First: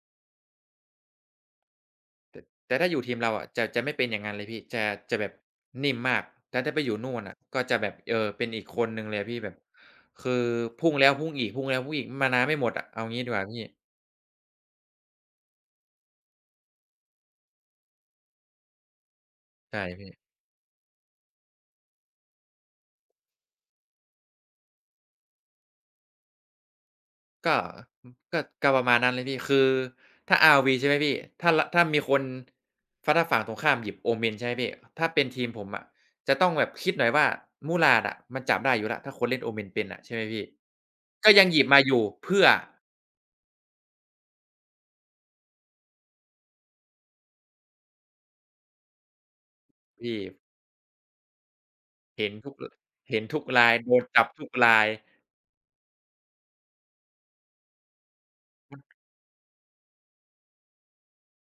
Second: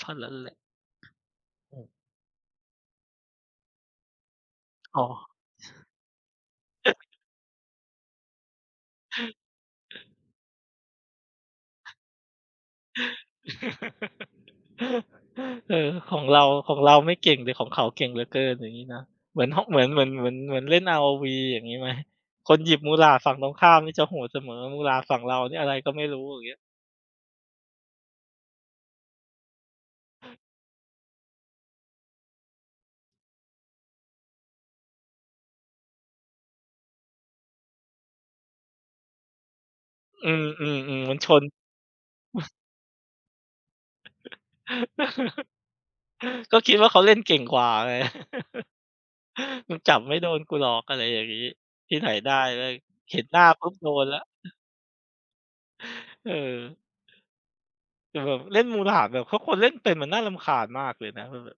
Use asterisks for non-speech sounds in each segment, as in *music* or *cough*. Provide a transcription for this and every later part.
เท่านั้นแหละ อืม แต่ แต่ถ้าอยู่ทีมเราอะ จะ จะไม่เป็นอย่างนั้นเลยพี่ จะ อ๋อ จะแบบนิ่มมาก แต่ถ้าไปอยู่นู่นอะก็จะแบบ เออ เป็นอีกคนหนึ่งเลยพี่ แบบคือพุ่งแล้วพุ่งอีก พุ่งแล้วพุ่งอีก มานาไม่หมดอะ เอางี้ดีกว่าพี่ *chuckles* เออ ของเรา ของเราไม่เก่งหรือของเขาเก่งเหลือเกิน อย่างงี้นะ เหมือน ฮ เใชหม่ือน เหมพืีอน ่ เหมือน เหมือนเล่น ROV อย่างงี้ไหม คนหยิบ Murad ฝั่งตรงข้ามนี่จะโหดเสมอ Murad ฝั่งเรานี่อะไรก็ไม่รู้ อย่างเงี้ย ก็ อ ก็ ก็ประมาณนั้นเลยพี่ คือถ้า ROV ใช่ไหมพี่ ถ้า ละ ถ้ามีคน ฟ้า ถ้าฝั่งตรงข้ามหยิบ Omen ใช่ไหมพี่ ถ้าเป็นทีมผมอะจะต้องแบบคิดหน่อยว่า Murad อะมันจับได้อยู่แล้ว ถ้าคนเล่น Omen เป็นอะ ใช่ไหมอืพี่ อ ๆ ๆ มันชก็ยน ังหยิบมาอยู่ เพืม่ัอ? น *chuckles* ก็คิดว่าเขาเล่นเก่งกว่าไง *chuckles* มันจับพไมี่่ โดนกูหรอก อะไรอย่างงี้ ที่ไหนเหได็้นทุก แมร ่ง เเหห็็นนหทนุ้ากรปุา๊ย บโดโดนนแลจ้ัว บทุกราย เออ แต่แบบเล่น Murad แบบ ถ้าคนเล่นเป็นมันน่ารำคาญมากเลยนะ มันแบบ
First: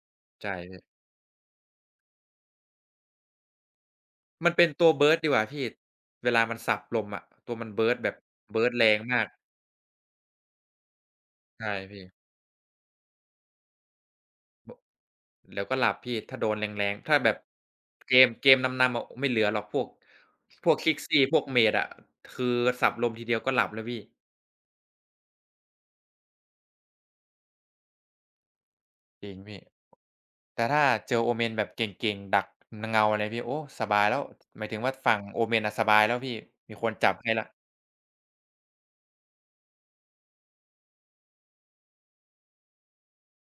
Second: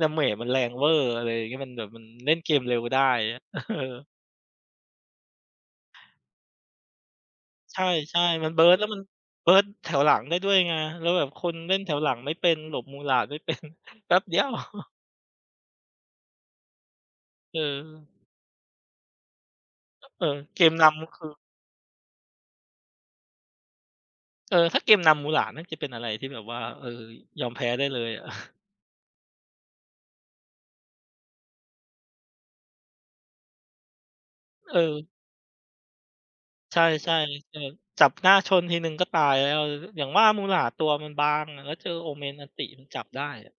damage มใชัน่แรงพี่ เว่อร์ อะไรอย่างเงี้ย มันแบบมันเล่นเกมเร็วได้ อะไรเงี้ย เออ มันเป็นตัว burst ดีกว่าพี่ เวลามันสับลมอะ ตัวมัน ใชburst แบบ ่ ๆ มัน burst burst แแลร้วมังน มาก burst แถวหลังได้ด้วยไง แล้วแบบคนใช่เล่นแถพวี่ หลังไม่เป็น หลบ Murad ไม่ เป็น แป๊บเดียว บ *chuckles* แล้วก็หลับพี่ถ้าโดนแรง ๆ ถ้าแบบเออ เกม เกมนำ ๆ อะ อ ไม่เหลือหรอกพวก ก เออ เกพมวก นKrixi ำคือ พวก Mage อะ คือสับลมทีเดียวก็หลับแล้วพี่ เออ ถ้าเกมนำ Murad น่าจะเป็นอะไรที่แบบว่า เออ ยอมแพ้ได้เลยอะ จริงพี่ แต่ถ้าเจอ Omen แบบเก่ง ๆ ดัก น เงาอะไรพี่ โอ้ สบายแล้ว หมายเถึงว่าออ ฝั่ง Omen อะสบายแล้วพี่ มีใชคนจั่ บให้แล้ว ๆ แต่แบบจับหน้าชนทีหนึ่งก็ตายแล้ว ล อย่างว่า Murad ตัวมันบางอะ แล้วเจอ Omen อัลติ มันจับได้อะ